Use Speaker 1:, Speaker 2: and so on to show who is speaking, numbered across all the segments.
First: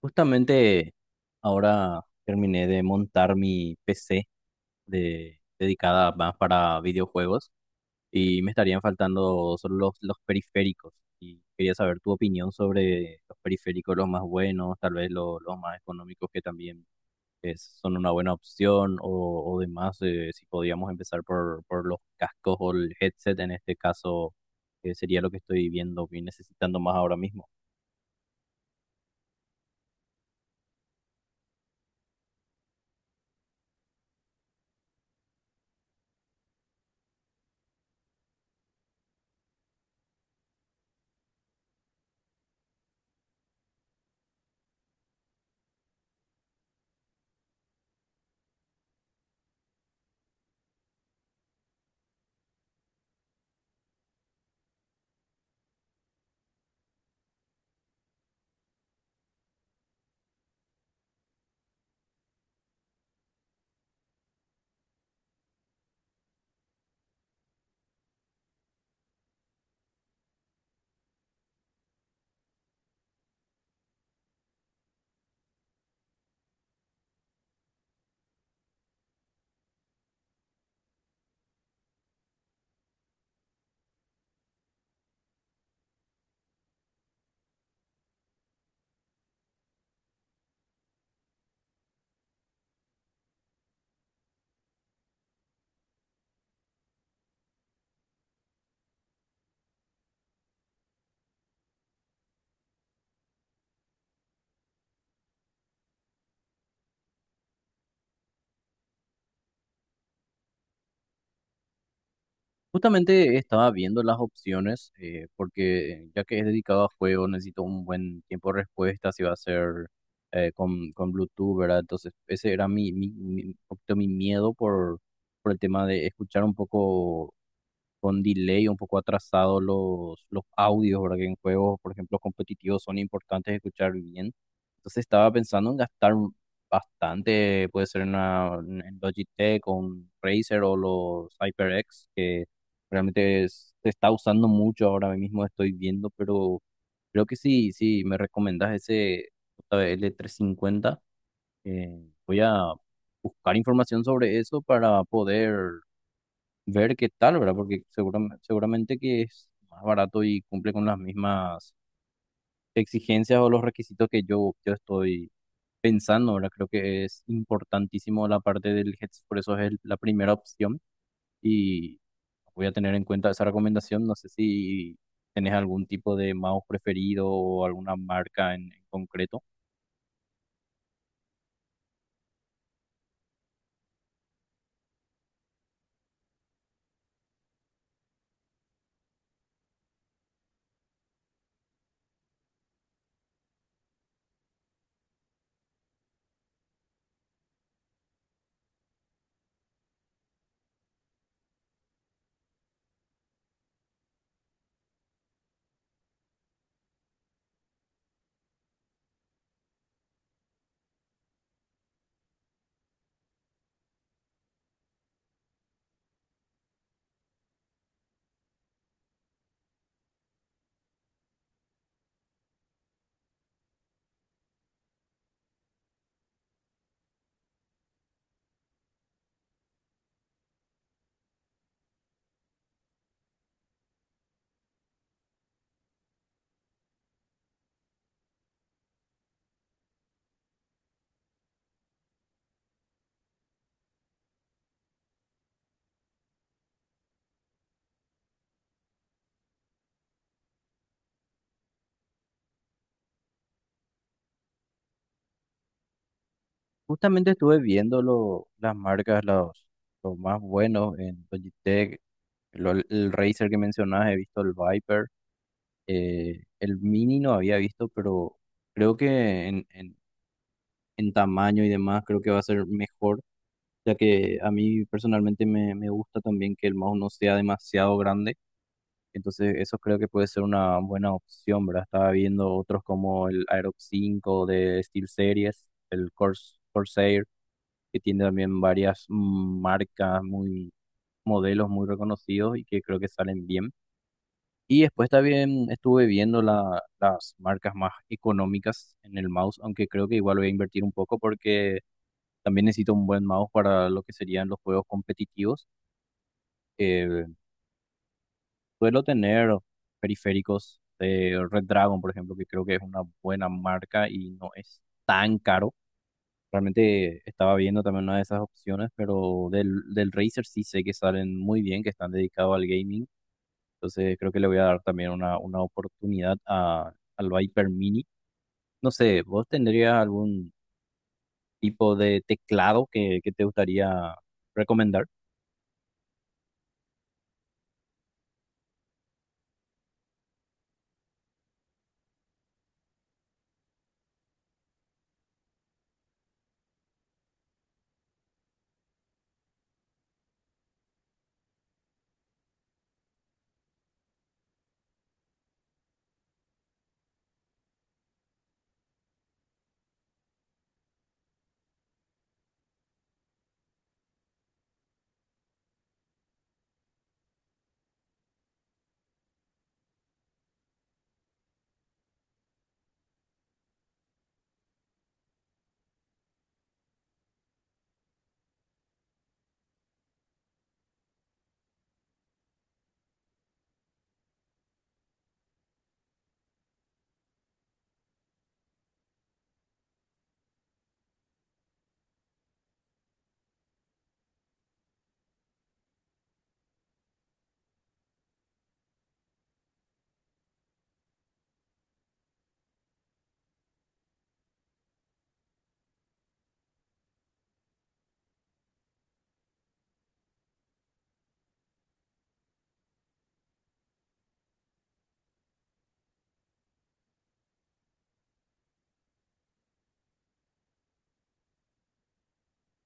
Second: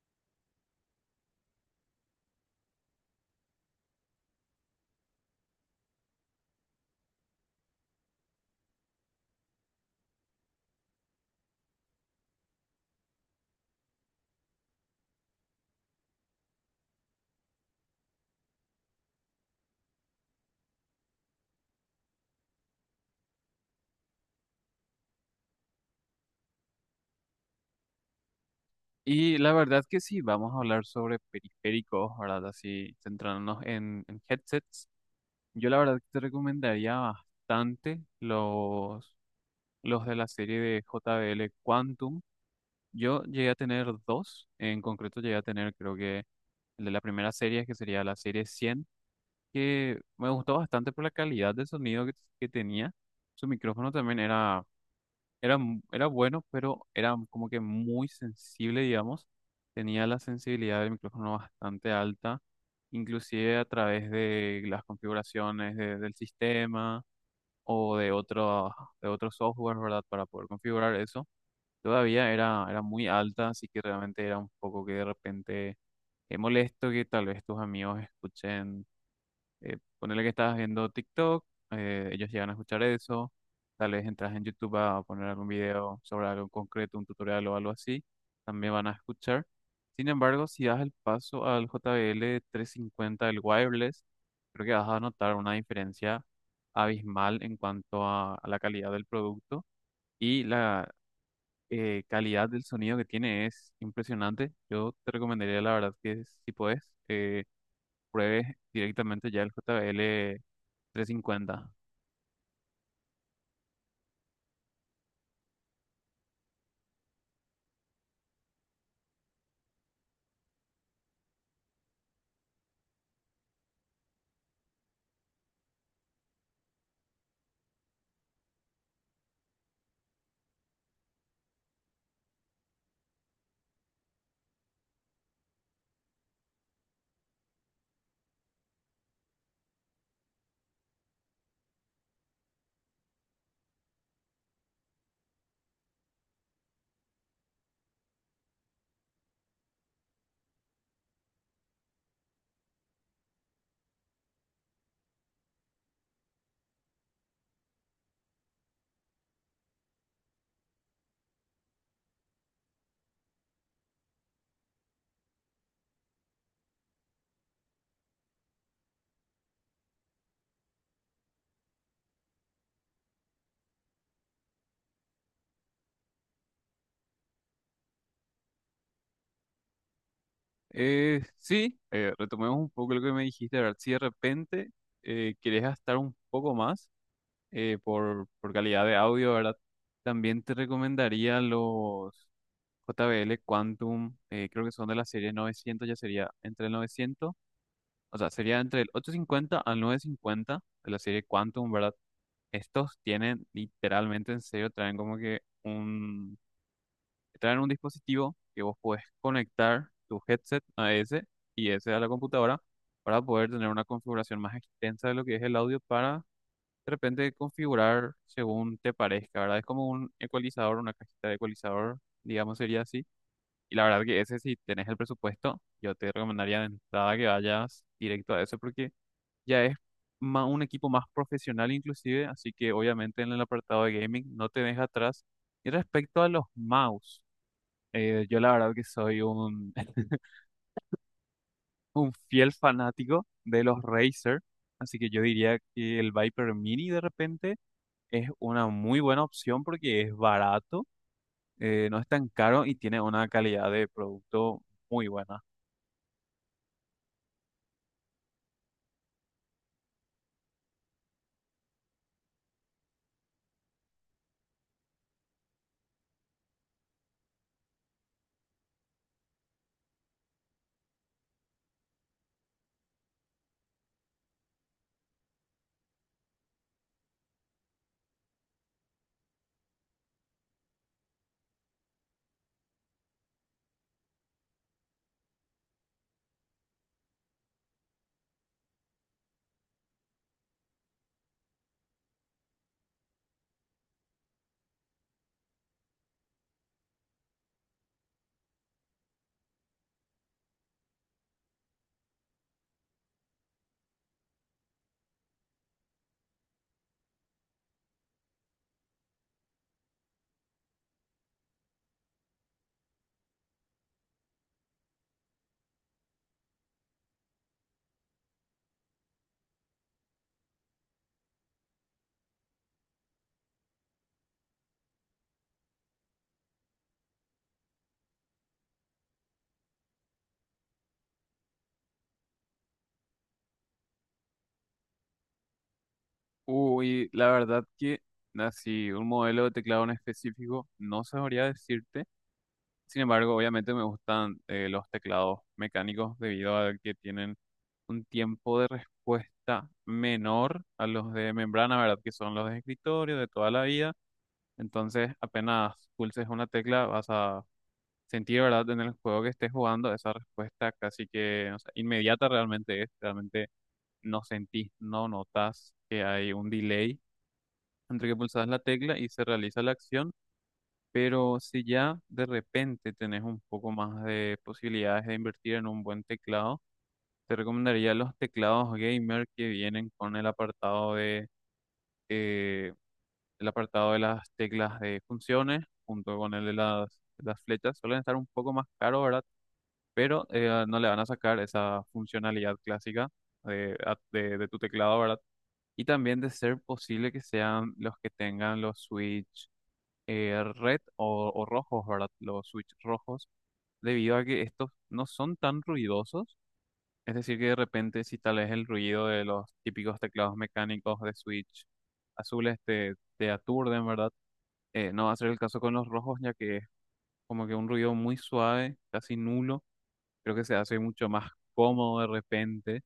Speaker 1: Justamente ahora terminé de montar mi PC dedicada más para videojuegos, y me estarían faltando solo los periféricos. Y quería saber tu opinión sobre los periféricos, los más buenos, tal vez los más económicos, que también son una buena opción o demás. Si podíamos empezar por los cascos o el headset en este caso, que sería lo que estoy viendo y necesitando más ahora mismo.
Speaker 2: Y la verdad que sí, vamos a hablar sobre periféricos, ¿verdad? Así centrándonos en headsets. Yo la verdad que te recomendaría bastante los de la serie de JBL Quantum. Yo llegué a tener dos, en concreto llegué a tener creo que el de la primera serie, que sería la serie 100, que me gustó bastante por la calidad de sonido que tenía. Su micrófono también era bueno, pero era como que muy sensible, digamos. Tenía la sensibilidad del micrófono bastante alta, inclusive a través de las configuraciones del sistema o de otros software, ¿verdad? Para poder configurar eso. Todavía era muy alta, así que realmente era un poco que de repente es molesto que tal vez tus amigos escuchen, ponele que estás viendo TikTok. Ellos llegan a escuchar eso. Tal vez entras en YouTube a poner algún video sobre algo en concreto, un tutorial o algo así, también van a escuchar. Sin embargo, si das el paso al JBL 50 el wireless, creo que vas a notar una diferencia abismal en cuanto a la calidad del producto y la calidad del sonido que tiene es impresionante. Yo te recomendaría, la verdad, que si puedes, eh, pruebes directamente ya el JBL 350.
Speaker 1: Justamente estaba viendo las opciones, porque ya que es dedicado a juego, necesito un buen tiempo de respuesta, si va a ser con Bluetooth, ¿verdad? Entonces, ese era un poquito mi miedo por el tema de escuchar un poco con delay, un poco atrasado los audios, ¿verdad? Que en juegos, por ejemplo, competitivos son importantes de escuchar bien. Entonces estaba pensando en gastar bastante, puede ser en Logitech o un Razer o los HyperX, que realmente se está usando mucho ahora mismo, estoy viendo, pero creo que sí, sí, me recomendás ese JBL350. Voy a buscar información sobre eso para poder ver qué tal, ¿verdad? Porque seguramente, seguramente que es más barato y cumple con las mismas exigencias o los requisitos que yo estoy pensando, ¿verdad? Creo que es importantísimo la parte del headset, por eso es la primera opción, y voy a tener en cuenta esa recomendación. No sé si tenés algún tipo de mouse preferido o alguna marca en concreto.
Speaker 2: Sí, retomemos un poco lo que me dijiste, a si de repente querés gastar un poco más, por calidad de audio, ¿verdad? También te recomendaría los JBL Quantum. Creo que son de la serie 900, ya sería entre el 900, o sea, sería entre el 850 al 950 de la serie Quantum, ¿verdad? Estos tienen literalmente, en serio, traen un dispositivo que vos podés conectar tu headset a ese, y ese a la computadora, para poder tener una configuración más extensa de lo que es el audio, para de repente configurar según te parezca, ¿verdad? Es como un ecualizador, una cajita de ecualizador, digamos sería así. Y la verdad que ese, si tenés el presupuesto, yo te recomendaría de entrada que vayas directo a eso, porque ya es un equipo más profesional inclusive, así que obviamente en el apartado de gaming no te deja atrás. Y respecto a los mouse, yo la verdad que soy un fiel fanático de los Racer, así que yo diría que el Viper Mini de repente es una muy buena opción porque es barato. No es tan caro y tiene una calidad de producto muy buena.
Speaker 1: Justamente estuve viendo las marcas, los más buenos en Logitech, el Razer que mencionabas, he visto el Viper. El mini no había visto, pero creo que en tamaño y demás creo que va a ser mejor, ya que a mí personalmente me gusta también que el mouse no sea demasiado grande. Entonces eso creo que puede ser una buena opción, ¿verdad? Estaba viendo otros como el Aerox 5 de SteelSeries, el Corsair, que tiene también varias marcas, muy modelos muy reconocidos y que creo que salen bien. Y después también estuve viendo las marcas más económicas en el mouse, aunque creo que igual voy a invertir un poco, porque también necesito un buen mouse para lo que serían los juegos competitivos. Eh, suelo tener periféricos de Red Dragon, por ejemplo, que creo que es una buena marca y no es tan caro. Realmente estaba viendo también una de esas opciones, pero del Razer sí sé que salen muy bien, que están dedicados al gaming. Entonces creo que le voy a dar también una oportunidad al Viper Mini. No sé, ¿vos tendrías algún tipo de teclado que te gustaría recomendar?
Speaker 2: Uy, la verdad que así, un modelo de teclado en específico, no sabría decirte. Sin embargo, obviamente me gustan, los teclados mecánicos debido a que tienen un tiempo de respuesta menor a los de membrana, ¿verdad? Que son los de escritorio de toda la vida. Entonces, apenas pulses una tecla, vas a sentir, ¿verdad? En el juego que estés jugando, esa respuesta casi que, o sea, inmediata realmente es. Realmente no sentís, no notas que hay un delay entre que pulsas la tecla y se realiza la acción. Pero si ya de repente tenés un poco más de posibilidades de invertir en un buen teclado, te recomendaría los teclados gamer que vienen con el apartado eh, de las teclas de funciones junto con el de las flechas. Suelen estar un poco más caros, ¿verdad? Pero, no le van a sacar esa funcionalidad clásica de, a- de de tu teclado, ¿verdad? Y también de ser posible que sean los que tengan los switch, red o rojos, ¿verdad? Los switch rojos, debido a que estos no son tan ruidosos. Es decir, que de repente si tal vez el ruido de los típicos teclados mecánicos de switch azules te aturden, ¿verdad? No va a ser el caso con los rojos, ya que es como que un ruido muy suave, casi nulo. Creo que se hace mucho más cómodo de repente,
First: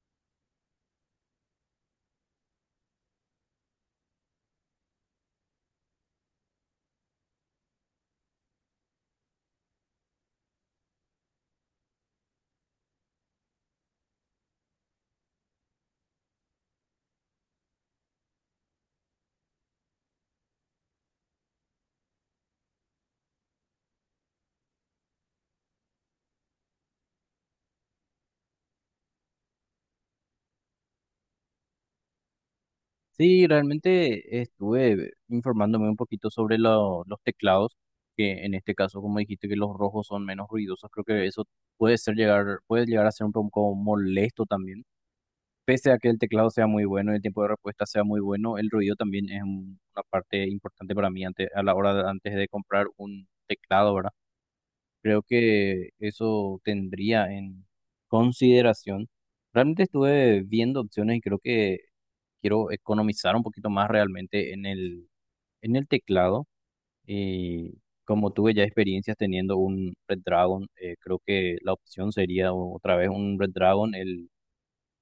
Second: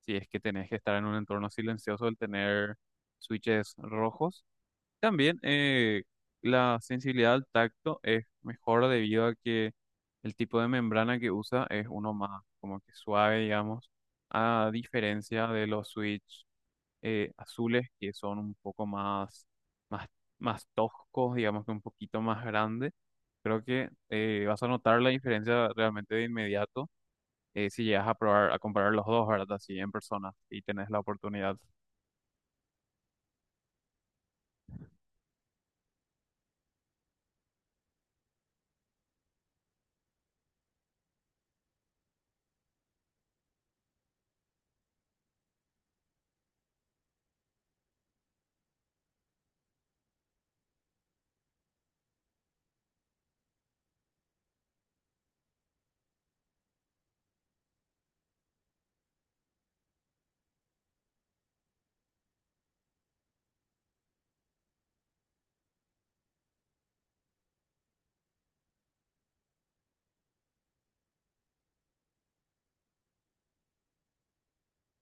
Speaker 2: si es que tenés que estar en un entorno silencioso, el tener switches rojos. También, la sensibilidad al tacto es mejor debido a que el tipo de membrana que usa es uno más como que suave, digamos, a diferencia de los Switch, azules, que son un poco más, más toscos, digamos, que un poquito más grande. Creo que, vas a notar la diferencia realmente de inmediato, si llegas a probar, a comparar los dos, ¿verdad? Así en persona y tenés la oportunidad.
Speaker 1: Sí, realmente estuve informándome un poquito sobre los teclados, que en este caso, como dijiste, que los rojos son menos ruidosos, creo que eso puede ser llegar, puede llegar a ser un poco molesto también. Pese a que el teclado sea muy bueno y el tiempo de respuesta sea muy bueno, el ruido también es una parte importante para mí a la hora antes de comprar un teclado, ¿verdad? Creo que eso tendría en consideración. Realmente estuve viendo opciones y creo que quiero economizar un poquito más realmente en el teclado. Y como tuve ya experiencias teniendo un Red Dragon, creo que la opción sería otra vez un Red Dragon, el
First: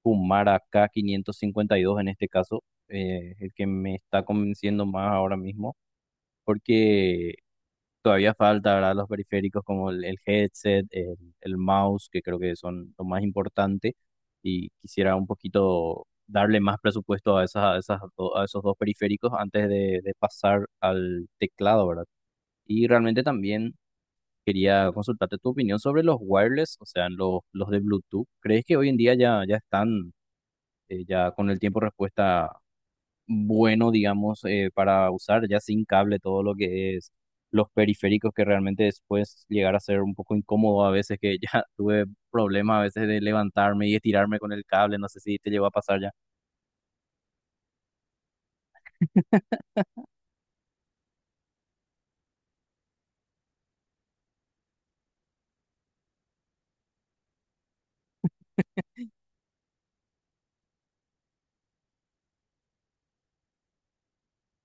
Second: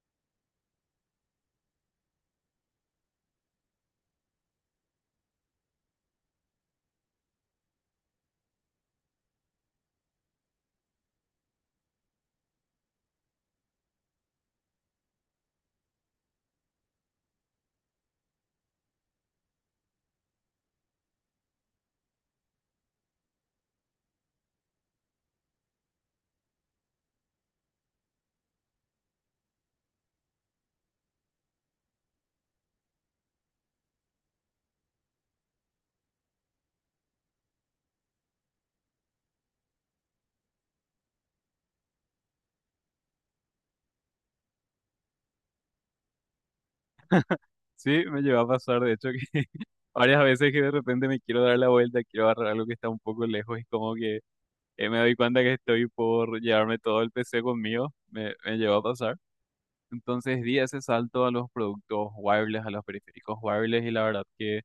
Speaker 1: Kumara k quinientos cincuenta y dos en este caso, El que me está convenciendo más ahora mismo, porque todavía falta, ¿verdad? Los periféricos como el headset, el mouse, que creo que son lo más importante. Y quisiera un poquito darle más presupuesto a esas, a esos dos periféricos antes de pasar al teclado, ¿verdad? Y realmente también quería consultarte tu opinión sobre los wireless, o sea, los de Bluetooth. ¿Crees que hoy en día ya están, ya con el tiempo respuesta bueno, digamos, para usar ya sin cable todo lo que es los periféricos, que realmente después llegar a ser un poco incómodo a veces, que ya tuve problemas a veces de levantarme y estirarme con el cable? No sé si te llegó a pasar ya.
Speaker 2: Sí, me llevó a pasar, de hecho, que varias veces que de repente me quiero dar la vuelta, quiero agarrar algo que está un poco lejos, y como que, me doy cuenta que estoy por llevarme todo el PC conmigo. Me llegó a pasar. Entonces di ese salto a los productos wireless, a los periféricos wireless, y la verdad que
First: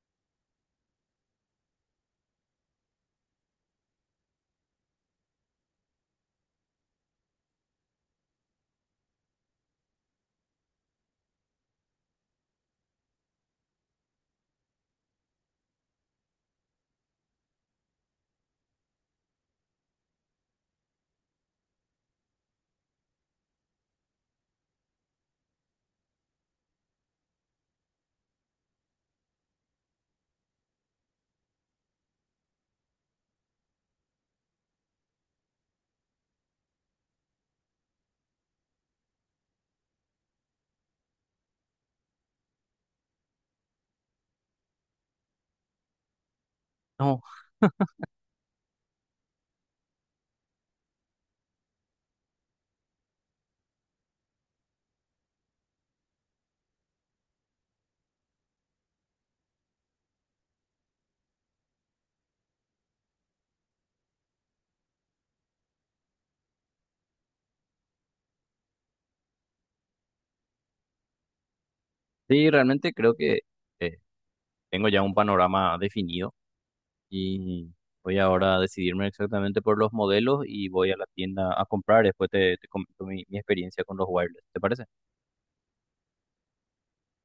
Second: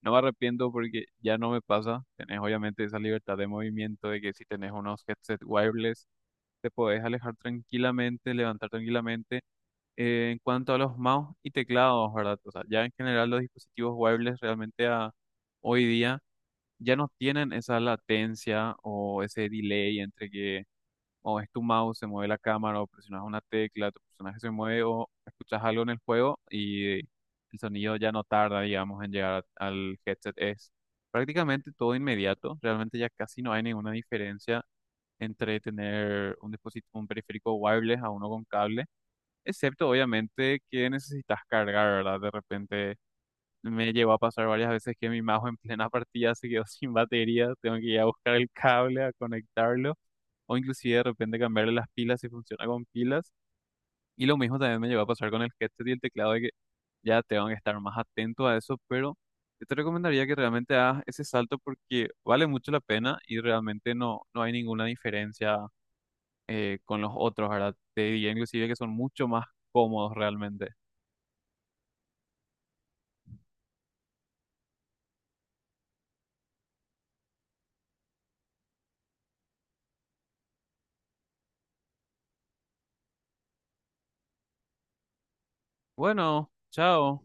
Speaker 2: no me arrepiento porque ya no me pasa. Tenés obviamente esa libertad de movimiento de que si tenés unos headset wireless te podés alejar tranquilamente, levantar tranquilamente. En cuanto a los mouse y teclados, ¿verdad? O sea, ya en general los dispositivos wireless, hoy día ya no tienen esa latencia o ese delay entre que, o es tu mouse, se mueve la cámara, o presionas una tecla, tu personaje se mueve, o escuchas algo en el juego y el sonido ya no tarda, digamos, en llegar al headset. Es prácticamente todo inmediato. Realmente ya casi no hay ninguna diferencia entre tener un dispositivo, un periférico wireless, a uno con cable, excepto obviamente que necesitas cargar, ¿verdad? De repente me llegó a pasar varias veces que mi mouse en plena partida se quedó sin
Speaker 1: No,
Speaker 2: batería, tengo que ir a buscar el cable a conectarlo, o inclusive de repente cambiarle las pilas si funciona con pilas. Y lo mismo también me llegó a pasar con el headset y el teclado, de que ya tengo que estar más atento a eso. Pero yo te recomendaría que realmente hagas ese salto porque vale mucho la pena, y realmente no hay ninguna diferencia, con los otros, ¿verdad? Te diría inclusive que son mucho más cómodos realmente.
Speaker 1: sí, realmente creo que eh, tengo ya un panorama definido, y voy ahora a decidirme exactamente por los modelos y voy a la tienda a comprar. Después te comento mi experiencia con los wireless, ¿te parece?
Speaker 2: Bueno, chao.